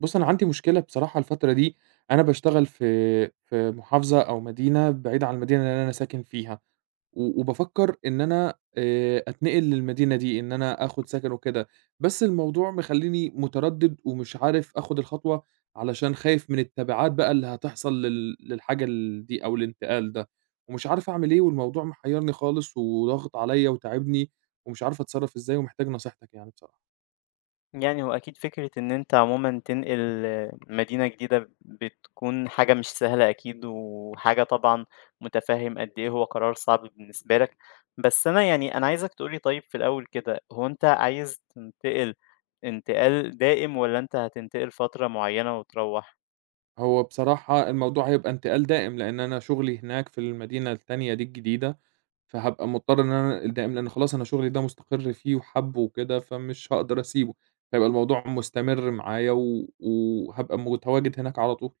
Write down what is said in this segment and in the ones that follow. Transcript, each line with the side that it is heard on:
right: بُص، أنا عندي مشكلة بصراحة الفترة دي، أنا باشتغل في محافظة أو مدينة بعيدة عن المدينة اللي أنا ساكن فيها، وبافكر إن أنا أتنقل للمدينة دي، إن أنا آخد سكن وكده، بس الموضوع مخلّيني متردد ومش عارف آخد الخطوة، علشان خايف من التبعات بقى اللي هتحصل للحاجة دي أو الانتقال ده، ومش عارف أعمل إيه والموضوع محيرني خالص وضاغط عليَّ وتاعبني، ومش عارف أتصرف إزاي ومحتاج نصيحتك يعني بصراحة.
left: يعني هو أكيد فكرة إن أنت عمومًا تنقل مدينة جديدة بتكون حاجة مش سهلة أكيد، وحاجة طبعًا متفهم قد إيه هو قرار صعب بالنسبة لك، بس أنا أنا عايزك تقول لي طيب في الأول كده، هو أنت عايز تنتقل انتقال دائم والّا أنت هتنتقل فترة معينة وتروّح؟
right: هو بصراحة الموضوع هيبقى انتقال دائم، لإن أنا شغلي هناك في المدينة التانية دي الجديدة، فهابقى مضطر إن أنا أنقل دائم، لإن خلاص أنا شغلي ده مستقر فيه وحابه وكده، فمش هاقدر أسيبه، فهيبقى الموضوع مستمر معايا وهابقى متواجد هناك على طول.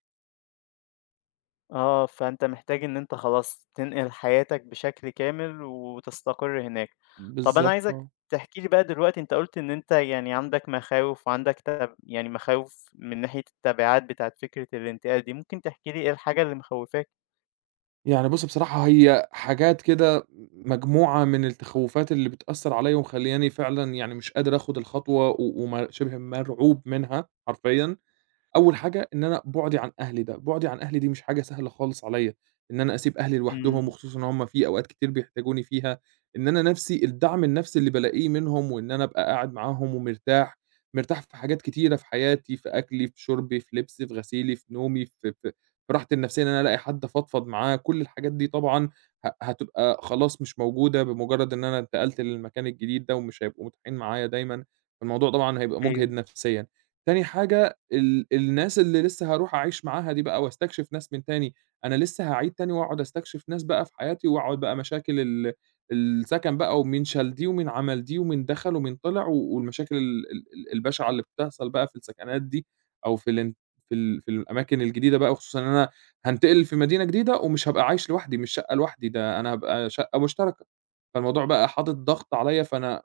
left: آه، فأنت محتاج إن أنت خلاص تنقل حياتك بشكل كامل وتستقر هناك. طب أنا
right: بالضبط
left: عايزك
right: آه.
left: تحكي لي بقى دلوقتي أنت قُلت إن أنت يعني عندك مخاوف وعندك تب يعني مخاوف من ناحية التبعات بتاعة فكرة الانتقال دي، ممكن تحكي لي إيه الحاجة اللي مخوفاك؟
right: يعني بُص بصراحة هي حاجات كده مجموعة من التخوّفات اللي بتأثّر عليَّ ومخلّياني فعلًا يعني مش قادر آخُد الخطوة و وم شِبه مرعوب منها حرفيًا. أول حاجة إن أنا بُعدي عن أهلي ده، بُعدي عن أهلي دي مش حاجة سهلة خالص عليّا، إن أنا أسيب أهلي
left: إمم،
right: لوحدهم وخصوصًا إن هم في أوقات كتير بيحتاجوني فيها، إن أنا نَفْسي الدعم النَفْسي اللي بالاقيه منهم وإن أنا أبقى قاعد معاهم ومرتاح، مرتاح في حاجات كتيرة في حياتي، في أكلي، في شُربي، في لبسي، في غسيلي، في نومي، في في راحتي النَفْسية إن أنا ألاقي حد أفضفض معاه، كل الحاجات دي طبعًا هتبقى خلاص مش موجودة بمجرد إن أنا انتقلت للمكان الجديد ده ومش هيبقوا متاحين معايا دايمًا، فالموضوع طبعًا هيبقى مُجهِد
left: أيوه.
right: نَفْسيًا. تاني حاجة الناس اللي لسه هاروح أعيش معاها دي بقى واستكشف ناس من تاني، أنا لسه هاعيد تاني وأقعد استكشف ناس بقى في حياتي، وأقعد بقى مشاكل السكن بقى، ومين شال دي، ومين عمل دي، ومين دخل، ومين طلع، والمشاكل ال ال ال البشعة اللي بتحصل بقى في السكنات دي، أو في الأماكن الجديدة بقى، وخصوصًا إن أنا هانتقل في مدينة جديدة، ومش هابقى عايش لوحدي، مش شقة لوحدي، ده أنا هابقى شقة مشتركة، فالموضوع بقى حاطط ضغط عليَّ، فأنا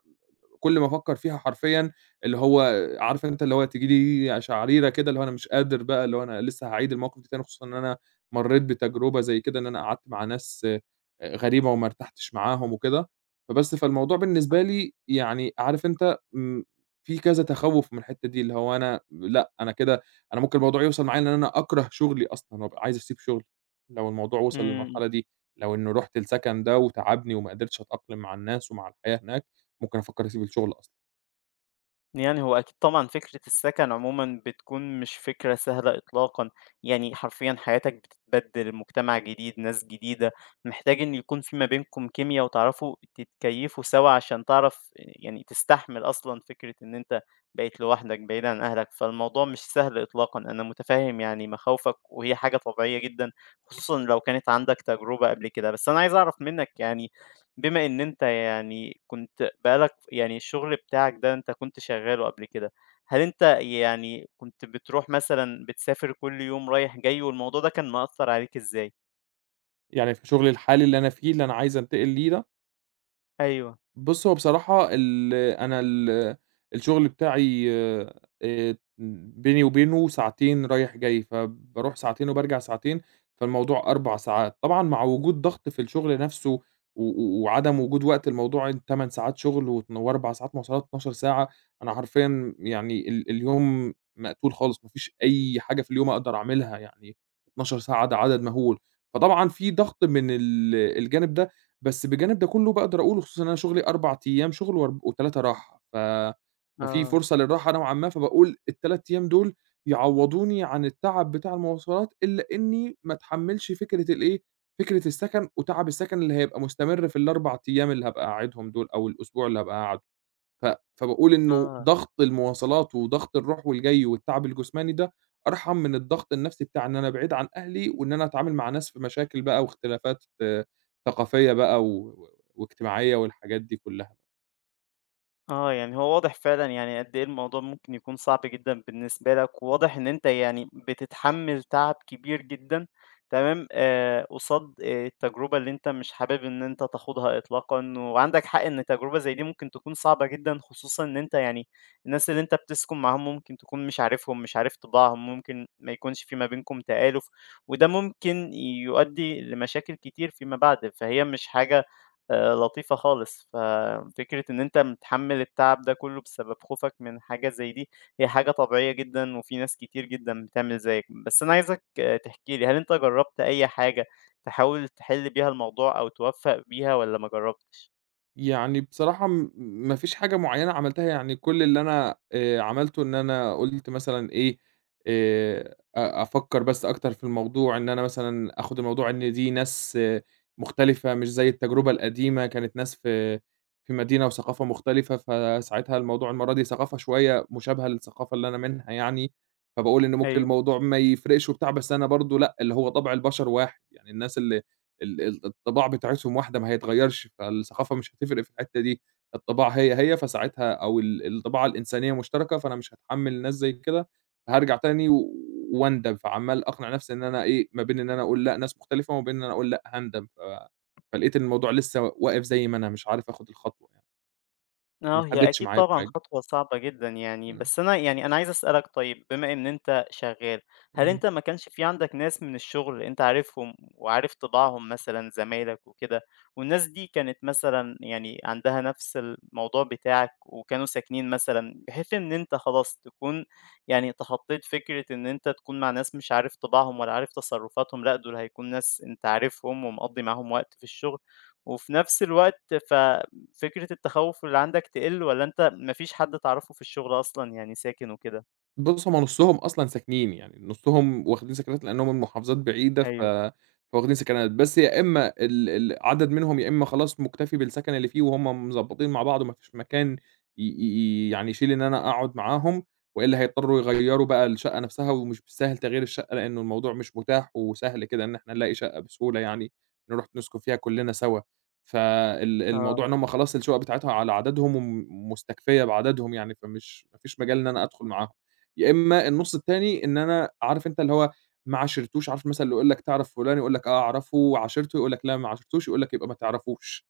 right: كل ما أفكّر فيها حرفيًا اللي هو عارف أنت اللي هو تيجي لي قشعريرة كده، اللي هو أنا مش قادر بقى، اللي هو أنا لسه هاعيد الموقف ده تاني، خصوصًا إن أنا مرّيت بتجربة زي كده، إن أنا قعدت مع ناس غريبة وما ارتحتش معاهم وكده، فالموضوع بالنسبة لي يعني عارف أنت في كذا تخوّف من الحتّة دي، اللي هو أنا لأ، أنا كده أنا ممكن الموضوع يوصل معايا إن أنا أكره شغلي أصلًا وأبقى عايز أسيب شغلي، لو الموضوع وصل
left: إمم.
right: للمرحلة دي، لو إنه رُحت السكن ده وتعبني وما قدرتش أتأقلم مع الناس ومع الحياة هناك. ممكن أفكّر أسيب الشغل أصلًا،
left: يعني هو أكيد طبعًا فكرة السكن عمومًا بتكون مش فكرة سهلة إطلاقًا، يعني حرفيًا حياتك بتتبدل، مجتمع جديد، ناس جديدة، محتاج إن يكون في ما بينكم كيميا وتعرفوا تتكيّفوا سوا عشان تعرف يعني تستحمل أصلًا فكرة إن أنت بقيت لوحدك بعيد عن أهلك، فالموضوع مش سهل إطلاقًا، أنا متفهم يعني مخاوفك وهي حاجة طبيعية جدًا، خصوصًا لو كانت عندك تجربة قبل كده، بس أنا عايز أعرف منك يعني بما إن أنت يعني كنت بقى لك يعني الشغل بتاعك ده أنت كنت شغّاله قبل كده، هل أنت يعني كنت بتروح مثلًا بتسافر كل يوم رايح جاي والموضوع ده كان مأثّر عليك إزاي؟
right: يعني في شغلي الحالي اللي أنا فيه، اللي أنا عايز أنتقل ليه ده،
left: أيوه،
right: بُص، هو بصراحة ال أنا ال الشغل بتاعي بيني وبينه ساعتين رايح جاي، فباروح ساعتين وبارجع ساعتين، فالموضوع 4 ساعات. طبعًا مع وجود ضغط في الشغل نفسه و و وعدم وجود وقت لموضوع ال8 ساعات شغل و4 ساعات مواصلات 12 ساعة، أنا حرفيًا يعني اليوم مقتول خالص، ما فيش أي حاجة في اليوم أقدر أعملها يعني 12 ساعة ده عدد مهول. فطبعًا في ضغط من الجانب ده بس بجانب ده كلّه باقدر أقول وخصوصًا إن أنا شغلي 4 أيام شغل و3 راحة، ففي
left: آه،
right: فرصة للراحة نوعًا ما، فباقول ال3 أيام دول يعوّضوني عن التعب بتاع المواصلات، إلا إنّي ما اتحمّلش فكرة الإيه، فكرة السَكَن وتعب السَكَن اللي هيبقى مستمر في ال4 أيام اللي هابقى قاعدهم دول أو الأسبوع اللي هابقى قاعده. ف فباقول إنه
left: آه.
right: ضغط المواصلات وضغط الروح والجاي والتعب الجسماني ده، أرحم من الضغط النفسي بتاع إن أنا بعيد عن أهلي وإن أنا أتعامل مع ناس في مشاكل بقى واختلافات آه، ثقافية بقى واجتماعية والحاجات دي كلها.
left: آه، يعني هو واضح فعلًا يعني قد إيه الموضوع ممكن يكون صعب جدًا بالنسبة لك، وواضح إن أنت يعني بتتحمّل تعب كبير جدًا، تمام، قصاد التجربة اللي أنت مش حابب إن أنت تاخدها إطلاقًا، وعندك حق إن تجربة زي دي ممكن تكون صعبة جدًا، خصوصًا إن أنت يعني الناس اللي أنت بتسكن معاهم ممكن تكون مش عارفهم، مش عارف طباعهم، ممكن ما يكونش في ما بينكم تآلُف، وده ممكن يؤدي لمشاكل كتير فيما بعد، فهي مش حاجة لطيفة خالص، ففكرة إن أنت متحمّل التعب ده كلّه بسبب خوفك من حاجة زي دي، هي حاجة طبيعية جدًا وفي ناس كتير جدًا بتعمل زيك، بس أنا عايزك آه، تحكي لي هل أنت جرّبت أي حاجة تحاول تحِل بيها الموضوع أو توفّق بيها والّا ما جرّبتش؟
right: يعني بصراحة ما فيش حاجة معيّنة عملتها، يعني كل اللي أنا عملته إن أنا قُلت مثلًا إيه، أ أفكّر بس أكتر في الموضوع، إن أنا مثلًا آخُد الموضوع إن دي ناس آه، مختلفة مش زي التجربة القديمة، كانت ناس في مدينة وثقافة مختلفة، فساعتها الموضوع المَرّة دي ثقافة شوية مشابهة للثقافة اللي أنا منها يعني، فباقول إن ممكن
left: أيوه.
right: الموضوع ما يفرقش وبتاع، بس أنا برضه لأ، اللي هو طبع البشر واحد، يعني الناس اللي ال ال الطباع بتاعتهم واحدة ما هيتغيّرش، فالثقافة مش هتفرق في الحتّة دي، الطباع هي، هي، فساعتها أو الطباع الإنسانية مشتركة، فأنا مش هاتحمّل ناس زي كده، فهارجع تاني واندم، فعمّال أقنع نفسي إن أنا إيه، ما بين إن أنا أقول لأ ناس مختلفة، وما بين إن أنا أقول لأ هاندم، فلقيت إن الموضوع لسه واقف زي ما أنا، مش عارف آخُد الخطوة يعني، ما
left: آه، هي
right: حدّدش
left: أكيد
right: معايا
left: طبعًا
right: بحاجة.
left: خطوة صعبة جدًا يعني،
right: إمم،
left: بس أنا أنا عايز أسألك طيب بما إن أنت شغّال، هل
right: إمم.
left: أنت ما كانش في عندك ناس من الشغل أنت عارفهم وعارف طباعهم مثلًا زمايلك وكده، والناس دي كانت مثلًا يعني عندها نفس الموضوع بتاعك وكانوا ساكنين مثلًا، بحيث إن أنت خلاص تكون يعني تخطّيت فكرة إن أنت تكون مع ناس مش عارف طباعهم ولا عارف تصرفاتهم، لأ دول هيكون ناس أنت عارفهم ومقضّي معاهم وقت في الشغل، وفي نفس الوقت ف فكرة التخوّف اللي عندك تقِل والّا أنت ما فيش حد تعرفه في الشغل أصلًا يعني ساكن وكده؟
right: بُص، هم نُصّهم أصلًا ساكنين، يعني نُصّهم واخدين سكنات لأن هم من محافظات بعيدة
left: أيوه.
right: فواخدين سكنات، بس يا إمّا ال ال عدد منهم يا إمّا خلاص مُكتفي بالسكن اللي فيه وهم مضبّطين مع بعض وما فيش مكان ي ي يعني يشيل إن أنا أقعد معاهم، وإلا هيضطروا يغيّروا بقى الشقة نَفْسها ومش بالساهل تغيير الشقة لإنه الموضوع مش متاح وسهل كده إن إحنا نلاقي شقة بسهولة يعني نروح نسكن فيها كُلّنا سوا،
left: آه،
right: الموضوع إن هم خلاص الشقق بتاعتها على عددهم مستكفية بعددهم يعني، ما فيش مجال إن أنا أدخُل معاهم. يا إمّا النُص التاني إن أنا عارف أنت اللي هو ما عاشرتوش، عارف مثلًا اللي يقول لك تعرف فُلان؟ يقول لك آه أعرفه، وعاشرته يقول لك لا ما عاشرتوش، يقول لك يبقى ما تعرفوش.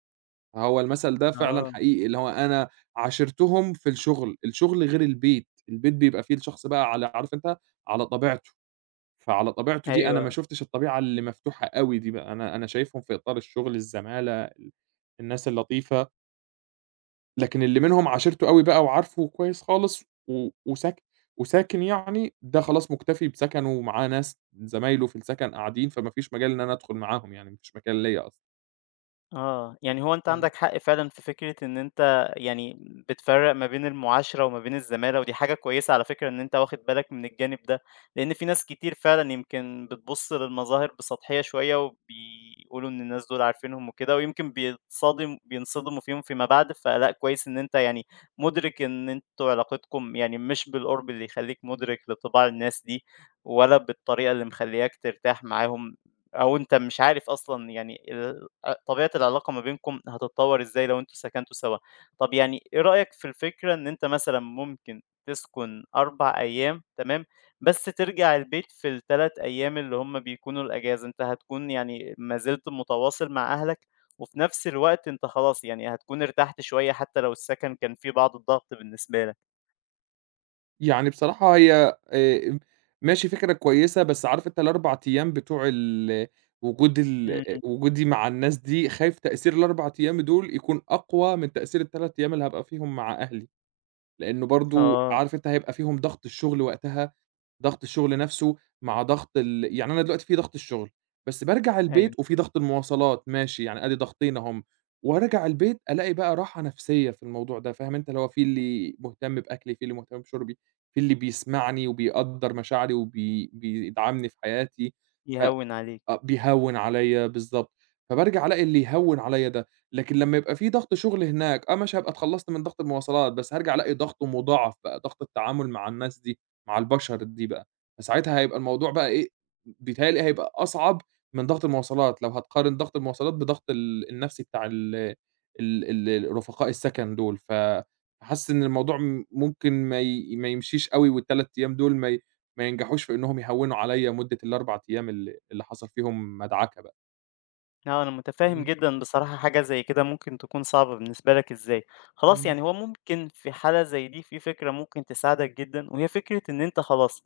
right: هو المثل ده فعلًا
left: آه،
right: حقيقي، اللي هو أنا عاشرتهم في الشُغل، الشُغل غير البيت، البيت بيبقى فيه الشخص بقى على عارف أنت، على طبيعته، فعلى طبيعته دي أنا ما
left: أيوه.
right: شُفتش الطبيعة اللي مفتوحة أوي دي بقى، أنا شايفهم في إطار الشُغل، الزمالة، الناس اللطيفة. لكن اللي منهم عاشرته أوي بقى وعارفه كويس خالص و وساك وساكن يعني، ده خلاص مُكتفي بسكنه ومعاه ناس زمايله في السكن قاعدين، فما فيش مجال إن أنا أدخل معاهم يعني، ما فيش مكان ليّا أصلًا.
left: آه، يعني هو أنت
right: إمم.
left: عندك حق فعلًا في فكرة إن أنت يعني بتفرّق ما بين المعاشرة وما بين الزمالة، ودي حاجة كويسة على فكرة إن أنت واخد بالك من الجانب ده، لإن في ناس كتير فعلًا يمكن بتبُص للمظاهر بسطحية شوية، وبيقولوا إن الناس دول عارفينهم وكده، ويمكن بينصدموا فيهم فيما بعد، فلأ كويس إن أنت يعني مُدرك إن أنتم علاقتكم يعني مش بالقُرب اللي يخلّيك مُدرك لطباع الناس دي، ولا بالطريقة اللي مخلّياك ترتاح معاهم، أو أنت مش عارف أصلًا يعني ال أ طبيعة العلاقة ما بينكم هتتطور إزاي لو أنتم سكنتوا سوا. طب يعني إيه رأيك في الفكرة إن أنت مثلًا ممكن تسكن 4 أيام تمام، بس ترجع البيت في ال3 أيام اللي هم بيكونوا الأجازة، أنت هتكون يعني ما زلت متواصل مع أهلك، وفي نفس الوقت أنت خلاص يعني هتكون ارتحت شوية حتى لو السكن كان فيه بعض الضغط بالنسبة لك.
right: يعني بصراحة هي ماشي فكرة كويسة، بس عارف أنت ال4 أيام بتوع ال وجود ال
left: إمم،
right: وجودي مع الناس دي، خايف تأثير ال4 أيام دول يكون أقوى من تأثير ال3 أيام اللي هابقى فيهم مع أهلي، لإنه برضه
left: آه،
right: عارف أنت هيبقى فيهم ضغط الشغل وقتها ضغط الشغل نفسه مع ضغط ال يعني أنا دلوقتي في ضغط الشغل، بس بارجع
left: أيوه.
right: البيت وفي ضغط المواصلات ماشي، يعني آدي ضغطين أهم، وأرجع البيت ألاقي بقى راحة نفسية في الموضوع ده، فاهم أنت؟ اللي هو في اللي مهتم بأكلي، في اللي مهتم بشربي، في اللي بيسمعني وبيقدّر مشاعري بيدعمني في حياتي، ف
left: يهوِّن عليك.
right: آه، بيهوّن عليّا بالضبط، فبارجع ألاقي اللي يهوّن عليّا ده، لكن لمّا يبقى في ضغط شغل هناك آه، ماشي هابقى اتخلّصت من ضغط المواصلات، بس هارجع ألاقي ضغطه مضاعف بقى، ضغط التعامل مع الناس دي، مع البشر دي بقى، فساعتها هيبقى الموضوع بقى إيه، بيتهيأ لي هيبقى أصعب من ضغط المواصلات، لو هتقارن ضغط المواصلات بضغط النفسي بتاع ال ال ال رفقاء السكن دول، حاسس إن الموضوع ممكن ما يمشيش أوي وال3 أيام دول ما ينجحوش في إنهم يهوّنوا عليَّ مدة ال4 أيام اللي حصل فيهم مدعكة بقى.
left: آه، أنا متفهم
right: إمم،
left: جدًا بصراحة حاجة زي كده ممكن تكون صعبة بالنسبة لك إزاي. خلاص
right: إمم.
left: يعني هو ممكن في حالة زي دي في فكرة ممكن تساعدك جدًا، وهي فكرة إن أنت خلاص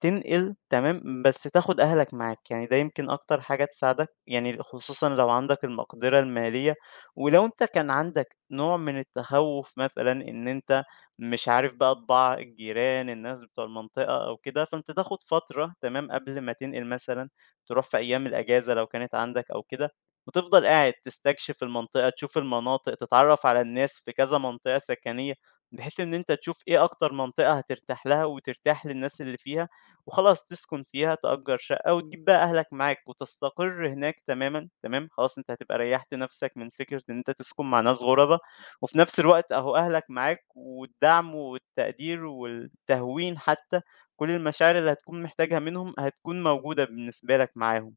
left: تنقل تمام، بس تاخد أهلك معاك، يعني ده يمكن أكتر حاجة تساعدك، يعني خصوصًا لو عندك المقدرة المالية، ولو أنت كان عندك نوع من التخوُّف مثلًا إن أنت مش عارف بقى طباع الجيران، الناس بتوع المنطقة أو كده، فأنت تاخد فترة تمام قبل ما تنقل مثلًا، تروح في أيام الأجازة لو كانت عندك أو كده، وتفضل قاعد تستكشف المنطقة، تشوف المناطق، تتعرّف على الناس في كذا منطقة سكنية، بحيث إن أنت تشوف إيه أكتر منطقة هترتاح لها وترتاح للناس اللي فيها. وخلاص تسكن فيها، تأجّر شقة وتجيب بقى أهلك معاك وتستقر هناك تمامًا، تمام، خلاص أنت هتبقى ريّحت نَفْسك من فكرة إن أنت تسكن مع ناس غُربا، وفي نَفْس الوقت أهو أهلك معاك والدعم والتقدير والتهوين حتى، كل المشاعر اللي هتكون محتاجها منهم هتكون موجودة بالنسبة لك معاهم.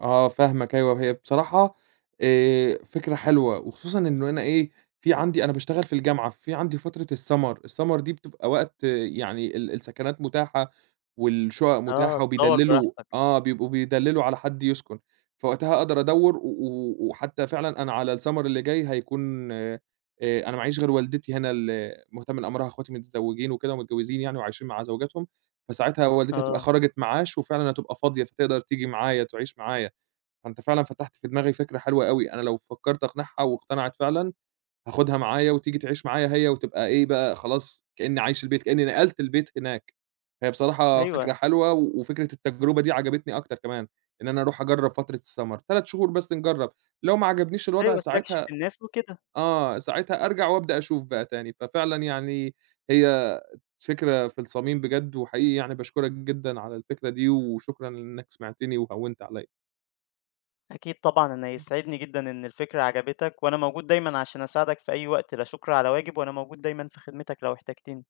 right: آه فاهمك أيوه، هي بصراحة فكرة حلوة، وخصوصًا إنه أنا إيه، في عندي أنا باشتغل في الجامعة، في عندي فترة الsummer، الsummer دي بتبقى وقت آه، يعني السكنات متاحة والشقق
left: آه،
right: متاحة
left: تدوّر
right: وبيدلّلوا
left: براحتك.
right: آه، بيبقوا بيدلّلوا على حد يسكن، فوقتها أقدر أدوّر و و وحتى فعلًا أنا على الsummer اللي جاي هيكون أنا معييش غير والدتي هنا اللي مهتم لأمرها، اخواتي متزوجين وكده ومتجوزين يعني وعايشين مع زوجاتهم، فساعتها والدتي هتبقى
left: آه،
right: خرجت معاش وفعلًا هتبقى فاضية، فتقدر تيجي معايا تعيش معايا. فأنت فعلًا فتحت في دماغي فكرة حلوة أوي، أنا لو فكرت أقنعها واقتنعت فعلًا، هاخدها معايا وتيجي تعيش معايا هي وتبقى إيه بقى، خلاص كإني عايش البيت، كإني نقلت البيت هناك. هي بصراحة فكرة
left: أيوه،
right: حلوة، وفكرة التجربة دي عجبتني أكتر كمان، إن أنا أروح أجرّب فترة السمر، 3 شهور بس نجرّب، لو ما عجبنيش الوضع
left: أيوه، استكشف
right: ساعتها
left: الناس وكده.
right: آه، ساعتها أرجع وأبدأ أشوف بقى تاني. ففعلًا يعني هي فكرة في الصميم بجد، وحقيقي يعني باشكرك جدًا على الفكرة دي، وشكرًا إنك سمعتني وهوّنت عليّا.
left: أكيد طبعًا، أنا يسعدني جدًا إن الفكرة عجبتك، وأنا موجود دايمًا عشان أساعدك في أي وقت، لا شُكر على واجب، وأنا موجود دايمًا في خدمتك لو احتجتني.